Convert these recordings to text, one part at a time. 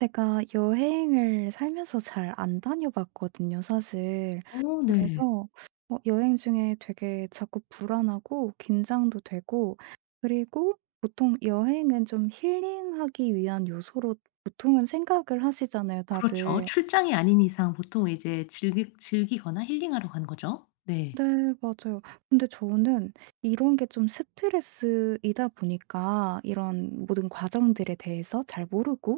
제가 여행을 살면서 잘 안 다녀봤거든요, 사실. 어 네. 그래서 여행 중에 되게 자꾸 불안하고 긴장도 되고 그리고 보통 여행은 좀 힐링하기 위한 요소로 보통은 생각을 하시잖아요, 그렇죠. 다들. 출장이 아닌 이상 보통 이제 즐기거나 힐링하러 간 거죠. 네. 네, 맞아요. 근데 저는 이런 게 좀 스트레스이다 보니까 이런 모든 과정들에 대해서 잘 모르고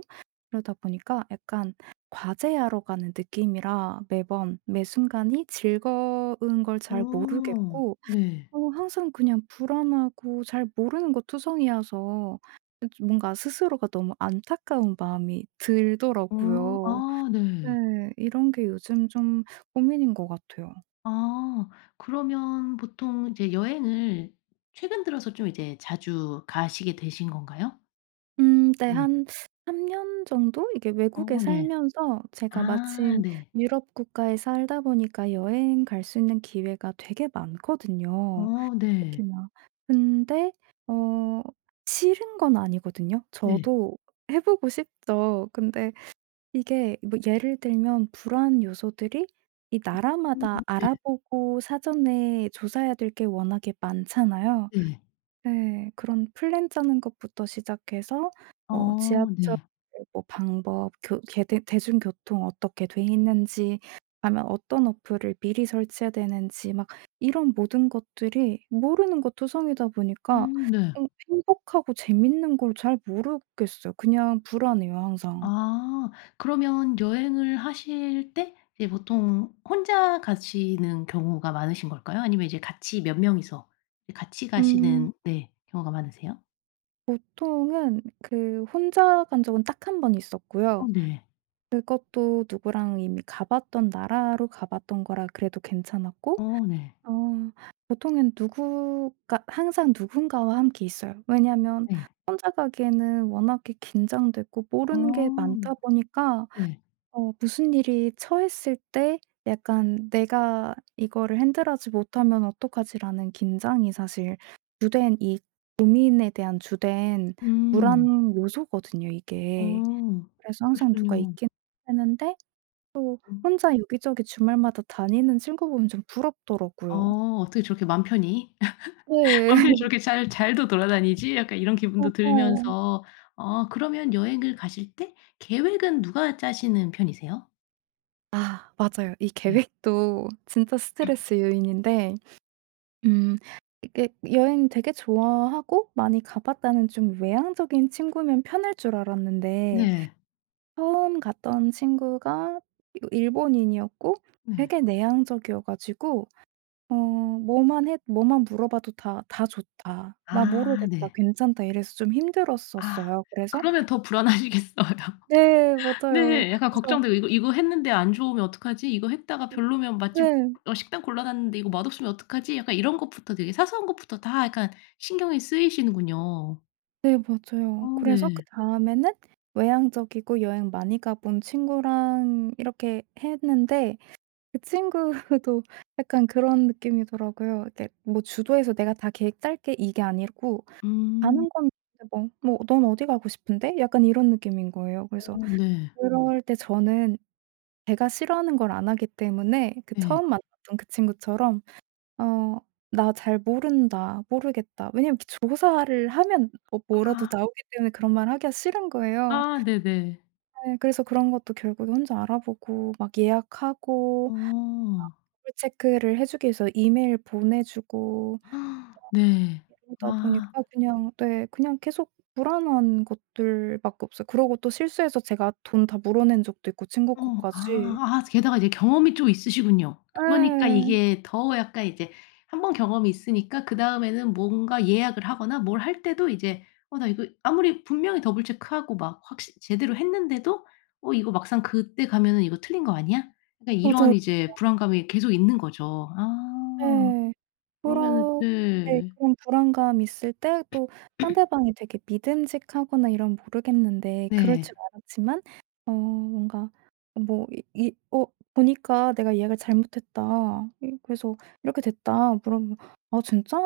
그러다 보니까 약간 과제하러 가는 느낌이라 매번 매 순간이 즐거운 걸 잘 어 모르겠고 네. 항상 그냥 불안하고 잘 모르는 것 투성이어서 뭔가 스스로가 너무 안타까운 마음이 어 들더라고요. 아 네. 네. 이런 게 요즘 좀 고민인 것 같아요. 아 그러면 보통 이제 여행을 최근 들어서 좀 이제 자주 가시게 되신 건가요? 네. 네. 한 3년 정도 이게 외국에 어 네. 살면서 제가 아 마침 네. 유럽 국가에 살다 보니까 여행 갈 수 있는 기회가 되게 많거든요, 어 네. 특히나. 근데 어 싫은 건 아니거든요. 네. 저도 해 보고 싶죠. 근데 이게 뭐 예를 들면 불안 요소들이 이 음 나라마다 네. 알아보고 사전에 조사해야 될 게 워낙에 많잖아요. 네. 네. 그런 플랜 짜는 것부터 시작해서 뭐 어 지하철 네. 뭐 방법 교 개대 대중교통 어떻게 돼 있는지 가면 어떤 어플을 미리 설치해야 되는지 막 이런 모든 것들이 모르는 것 투성이다 보니까 네. 좀 행복하고 재밌는 걸 잘 모르겠어요. 그냥 불안해요, 항상. 아. 그러면 여행을 하실 때 이제 보통 혼자 가시는 경우가 많으신 걸까요? 아니면 이제 같이 몇 명이서 이제 같이 음, 가시는 네 경우가 많으세요? 보통은 그 혼자 간 적은 딱 한 번 어 있었고요. 네. 그것도 누구랑 이미 가 봤던 나라로 가 봤던 거라 그래도 괜찮았고 어 네. 어 보통은 누구가 항상 누군가와 함께 있어요. 왜냐하면 네. 혼자 가기에는 워낙에 긴장되고 어. 모르는 게 많다 보니까 네. 무슨 일이 처했을 때 약간 '내가 이거를 핸들하지 못하면 어떡하지?'라는 긴장이 사실 주된 이 고민에 대한 주된 음. 불안 요소거든요, 이게. 어. 그래서 항상 누가 그러시군요. 있긴 했는데 또 음. 혼자 여기저기 주말마다 다니는 친구 보면 좀 어, 부럽더라고요. 어떻게 저렇게 맘 편히 '맘 네, 편히 저렇게 잘 잘도 돌아다니지?' 약간 이런 기분도 맞아요. 들면서 어 그러면 여행을 가실 때 계획은 누가 짜시는 편이세요? 아, 맞아요. 이 네. 계획도 진짜 스트레스 요인인데 음 이게 여행 되게 좋아하고 많이 가 봤다는 좀 외향적인 친구면 편할 줄 알았는데 네. 처음 갔던 친구가 일본인이었고 네. 되게 내향적이어 가지고 뭐만 물어봐도 다 "다 좋다. 나 아 모르겠다. 네. 괜찮다." 이래서 좀 아 힘들었었어요. 그래서 그러면 더 불안하시겠어요. 네, 맞아요. 네. 약간 그래서 걱정되고 '이거 이거 했는데 안 좋으면 어떡하지? 이거 했다가 음. 별로면 맛집 네. 어 식당 골라놨는데 이거 맛없으면 어떡하지?' 약간 이런 것부터 되게 사소한 것부터 다 약간 신경이 쓰이시는군요. 네, 어 맞아요. 그래서 네. 그다음에는 외향적이고 여행 많이 가본 친구랑 이렇게 했는데 그 친구도 약간 그런 느낌이더라고요. 이렇게 뭐 주도해서 "내가 다 계획 짤게." 이게 아니고 음. 가는 건 뭐 "넌 어디 가고 싶은데?" 약간 이런 느낌인 거예요. 그래서 어 네. 그럴 때 저는 제가 싫어하는 걸 안 하기 때문에 그 네. 처음 만났던 그 친구처럼 어 '나 잘 모른다. 모르겠다.' 왜냐면 조사를 하면 뭐라도 아. 나오기 때문에 그런 말 하기가 싫은 거예요. 아 네네. 네, 그래서 그런 것도 결국에 혼자 알아보고 막 예약하고 어. 체크를 해 주기 위해서 이메일 보내 주고 네. 이러다 아. 보니까 그냥 네 그냥 계속 불안한 것들밖에 없어요. 그러고 또 실수해서 제가 돈 다 물어낸 적도 있고 친구 어. 아. 것까지. 아 게다가 이제 경험이 좀 있으시군요. 그러니까 네, 이게 더 약간 이제 한 번 경험이 있으니까 그다음에는 뭔가 예약을 하거나 뭘 할 때도 이제 '어 나 이거' 아무리 분명히 더블 체크하고 막 확실 제대로 했는데도 '어 이거 막상 그때 가면은 이거 틀린 거 아니야?' 약간 맞아요. 이런 이제 불안감이 계속 있는 거죠. 아. 네 그러면은 그런 네, 네. 그런 불안감 있을 때 또 상대방이 되게 믿음직하거나 이러면 모르겠는데 그럴 네. 줄 알았지만 어 뭔가 뭐 이 "어, 보니까 내가 이약를 잘못했다. 이 그래서 이렇게 됐다." 물어보면 "아 진짜?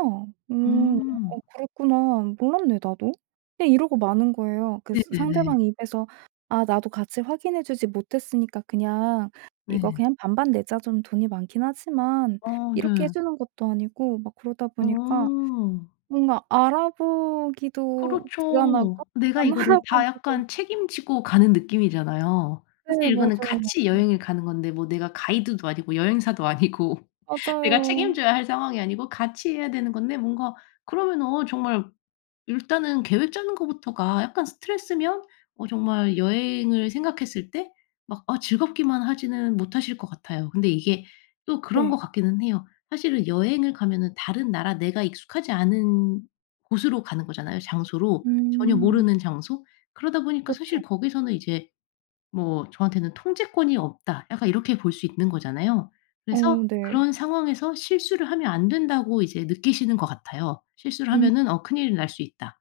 음. 음. 어, 그랬구나. 몰랐네 나도." 그냥 이러고 마는 거예요. 그 스 네네네. 상대방 입에서 "아, 나도 같이 확인해 주지 못했으니까 그냥 이거 네. 그냥 반반 내자. 좀 돈이 많긴 하지만" 어 이렇게 해 네. 주는 것도 아니고 막 그러다 어. 보니까 뭔가 알아보기도 불안하고 그렇죠. 내가 안 이거를 다 알아보기도 약간 책임지고 가는 느낌이잖아요. 네, 사실 이거는 맞아요. 같이 여행을 가는 건데 뭐 내가 가이드도 아니고 여행사도 아니고 내가 맞아요. 책임져야 할 상황이 아니고 같이 해야 되는 건데 뭔가 그러면 어 정말 일단은 계획 짜는 것부터가 약간 스트레스면 어 정말 여행을 생각했을 때 막 아 즐겁기만 하지는 못하실 것 같아요. 근데 이게 또 그런 것 네. 같기는 해요. 사실은 여행을 가면은 다른 나라 내가 익숙하지 않은 곳으로 가는 거잖아요, 장소로. 전혀 음. 모르는 장소. 그러다 보니까 그쵸. 사실 거기서는 이제 뭐 저한테는 '통제권이 없다.' 약간 이렇게 볼 수 있는 거잖아요. 어, 그래서 네. 그런 상황에서 실수를 하면 안 된다고 이제 느끼시는 것 같아요. '실수를 음, 하면은 어 큰일 날 수 있다.'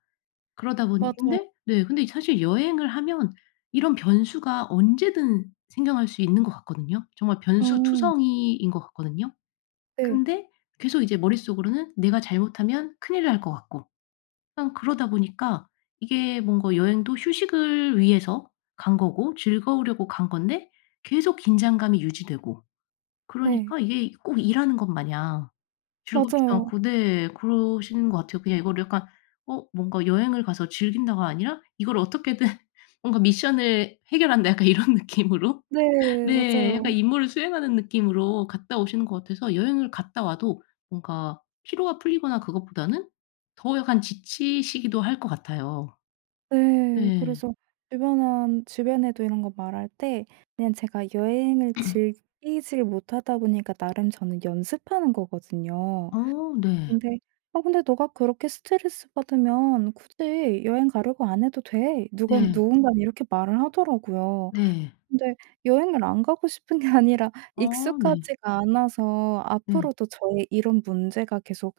그러다 보니 맞아요. 근데 네 근데 사실 여행을 하면 이런 변수가 언제든 생겨날 수 있는 것 같거든요. 정말 어, 변수투성이인 것 같거든요. 네. 근데 계속 이제 머릿속으로는 내가 잘못하면 큰일 날 것 같고 그러다 보니까 이게 뭔가 여행도 휴식을 위해서 간 거고 즐거우려고 간 건데 계속 긴장감이 유지되고 네, 그러니까 이게 꼭 일하는 것 마냥 즐겁지도 맞아요. 않고 네 그러시는 것 같아요. 그냥 이거를 약간 어 뭔가 여행을 가서 즐긴다가 아니라 이걸 어떻게든 뭔가 '미션을 해결한다.' 약간 이런 느낌으로 네, 네 약간 맞아요. 임무를 수행하는 느낌으로 갔다 오시는 것 같아서 여행을 갔다 와도 뭔가 피로가 풀리거나 그것보다는 더 약간 지치시기도 할 것 같아요. 네. 네. 그래서 주변한 주변에도 이런 거 말할 때 그냥 제가 여행을 즐기질 못하다 보니까 나름 저는 연습하는 거거든요. 어 네. 근데 "아, 근데 너가 그렇게 스트레스 받으면 굳이 여행 가려고 안 해도 돼." 누가 네. 누군가 이렇게 말을 하더라고요. 네. 근데 여행을 안 가고 싶은 게 아니라 어 네. 익숙하지가 않아서 네. 앞으로도 저의 이런 문제가 계속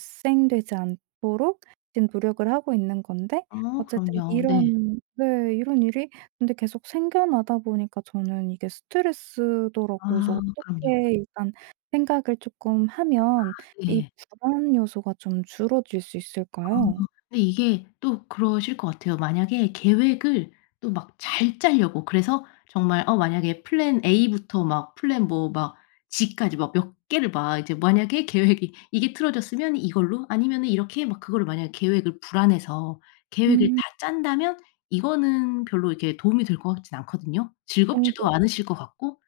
발생되지 않도록 지금 노력을 하고 있는 건데 어 어쨌든 그럼요. 네. 이런 일이 근데 계속 생겨나다 보니까 저는 이게 스트레스더라고요. 그래서 아 그럼요. 어떻게 일단 생각을 쪼끔 하면 이 네. 불안 요소가 좀 줄어들 수 아 있을까요? 근데 이게 또 그러실 것 같아요. 만약에 계획을 또 막 잘 짜려고 그래서 정말 어 만약에 플랜 A부터 막 플랜 뭐 막 G까지 막 몇 개를 막 이제 만약에 계획이 이게 틀어졌으면 이걸로 아니면은 이렇게 막 그거를 만약에 계획을 불안해서 계획을 음. 다 짠다면 이거는 별로 이렇게 도움이 될 것 같진 않거든요. 어, 네. 즐겁지도 않으실 것 같고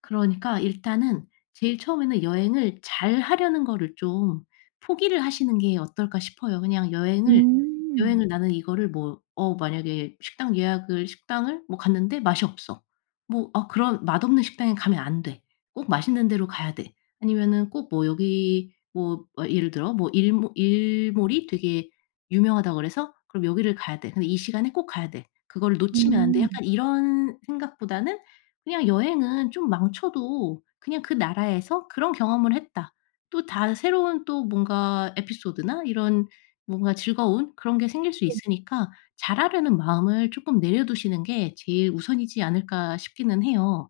그러니까 일단은 제일 처음에는 여행을 잘하려는 거를 좀 포기를 하시는 게 어떨까 싶어요. 그냥 여행을 음. 나는 이거를 뭐 어 만약에 식당을 뭐 갔는데 맛이 없어. 뭐 '아 그런 맛없는 식당에 가면 안 돼. 꼭 맛있는 데로 가야 돼.' 아니면은 꼭 뭐 여기 뭐 어 예를 들어 뭐 일몰이 되게 유명하다고 그래서 '그럼 여기를 가야 돼. 근데 이 시간에 꼭 가야 돼. 그거를 놓치면 안 돼.' 음. 약간 이런 생각보다는 그냥 여행은 좀 망쳐도 그냥 그 나라에서 그런 경험을 했다. 또 다 새로운 또 뭔가 에피소드나 이런 뭔가 즐거운 그런 게 생길 수 있으니까 잘하려는 마음을 조금 내려두시는 게 제일 우선이지 않을까 싶기는 해요.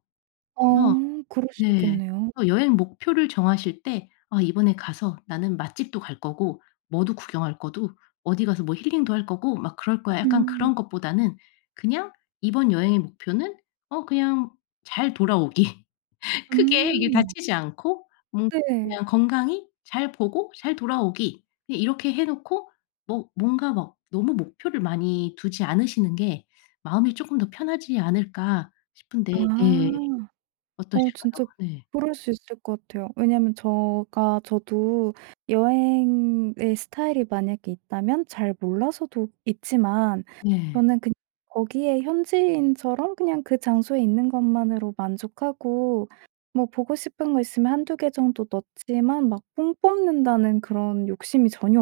어, 그래서 그럴 수 네. 있겠네요. 어 여행 목표를 정하실 때 '아 이번에 가서 나는 맛집도 갈 거고 뭐도 구경할 거고 어디 가서 뭐 힐링도 할 거고 막 그럴 거야.' 약간 음. 그런 것보다는 그냥 이번 여행의 목표는 어 그냥 잘 돌아오기. 크게 이게 음. 다치지 않고 뭔 네. 그냥 건강히 잘 보고 잘 돌아오기. 그냥 이렇게 해 놓고 뭐 뭔가 막 너무 목표를 많이 두지 않으시는 게 마음이 조금 더 편하지 않을까 싶은데 네. 아. 어, 어떠실까요? 진짜 네. 그럴 수 있을 것 같아요. 왜냐면 제가 저도 여행의 스타일이 만약에 있다면 잘 몰라서도 있지만 네. 저는 그냥 거기에 현지인처럼 그냥 그 장소에 있는 것만으로 만족하고 뭐 보고 싶은 거 있으면 한두 개 정도 넣지만 막 뽕 뽑는다는 그런 욕심이 전혀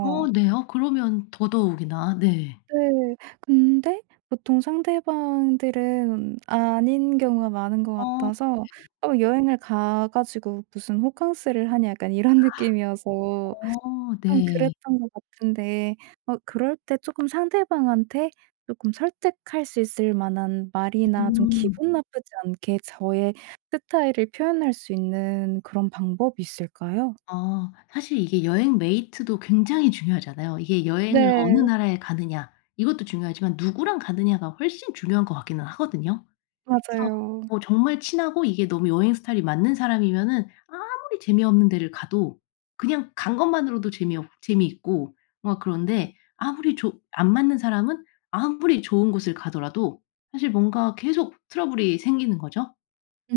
어 네. 어 그러면 더더욱이나 네. 네. 근데 보통 상대방들은 아닌 경우가 많은 것 어 같아서 '어 여행을 가 가지고 무슨 호캉스를 하냐.' 약간 이런 느낌이어서 어 좀 네. 그랬던 것 같은데 그럴 때 쪼끔 상대방한테 쪼끔 설득할 수 있을 만한 말이나 좀 음. 기분 나쁘지 않게 저의 스타일을 표현할 수 있는 그런 방법이 있을까요? 아 사실 이게 여행 메이트도 굉장히 중요하잖아요. 이게 여행을 어느 네. 나라에 가느냐 이것도 중요하지만 누구랑 가느냐가 훨씬 중요한 것 같기는 하거든요. 그래서 맞아요. 뭐 정말 친하고 이게 너무 여행 스타일이 맞는 사람이면은 아무리 재미없는 데를 가도 그냥 간 것만으로도 재미없 재미있고 뭔가 그런데 아무리 조 안 맞는 사람은 아무리 좋은 곳을 가더라도 사실 뭔가 계속 트러블이 생기는 거죠.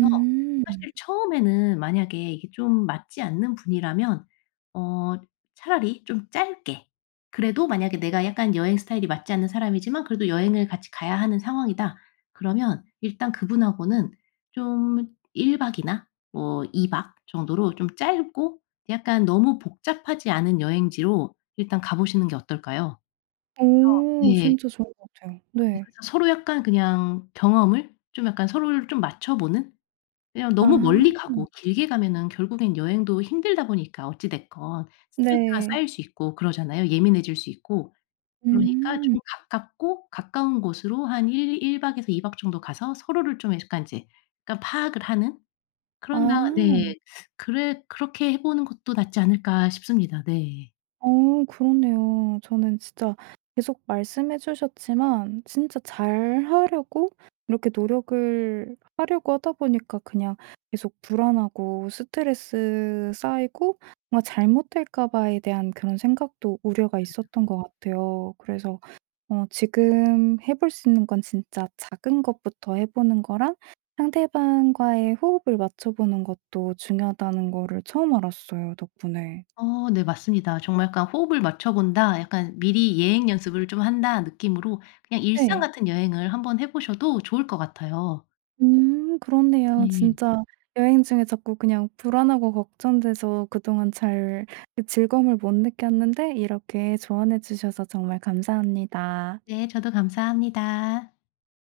그래서 사실 처음에는 만약에 이게 좀 맞지 않는 분이라면 어 차라리 좀 짧게 그래도 만약에 내가 약간 여행 스타일이 맞지 않는 사람이지만 그래도 여행을 같이 가야 하는 상황이다. 그러면 일단 그분하고는 좀 1박 박이나 뭐 2박 박 정도로 좀 짧고 약간 너무 복잡하지 않은 여행지로 일단 가 보시는 게 어떨까요? 오. 네. 진짜 좋은 것 같아요. 네. 그래서 서로 약간 그냥 경험을 좀 약간 서로를 좀 맞춰 보는 왜냐면 너무 아. 멀리 가고 길게 가면은 결국엔 여행도 힘들다 보니까 어찌 됐건 스트레스가 네. 쌓일 수 있고 그러잖아요. 예민해질 수 있고. 음. 그러니까 음. 좀 가깝고 가까운 곳으로 한 일 1박 박에서 2박 정도 가서 서로를 좀 약간 이제 약간 파악을 하는 그런 다 아. 네. 그래 그렇게 해 보는 것도 낫지 않을까 싶습니다. 네. 어, 그렇네요. 저는 진짜 계속 말씀해 주셨지만 진짜 잘하려고 이렇게 노력을 하려고 하다 보니까 그냥 계속 불안하고 스트레스 쌓이고 뭔가 잘못될까 봐에 대한 그런 생각도 우려가 있었던 것 같아요. 그래서 지금 해볼 수 있는 건 진짜 작은 것부터 해 보는 거랑 상대방과의 호흡을 맞춰 보는 것도 중요하다는 거를 처음 알았어요 덕분에. 어 네 맞습니다. 정말 약간 '호흡을 맞춰 본다.' 약간 '미리 예행 연습을 좀 한다.' 느낌으로 그냥 일상 네. 같은 여행을 한번 해 보셔도 좋을 것 같아요. 음, 그렇네요. 네. 진짜 여행 중에 자꾸 그냥 불안하고 걱정돼서 그동안 잘그 즐거움을 못 느꼈는데 이렇게 조언해 주셔서 정말 감사합니다. 네, 저도 감사합니다.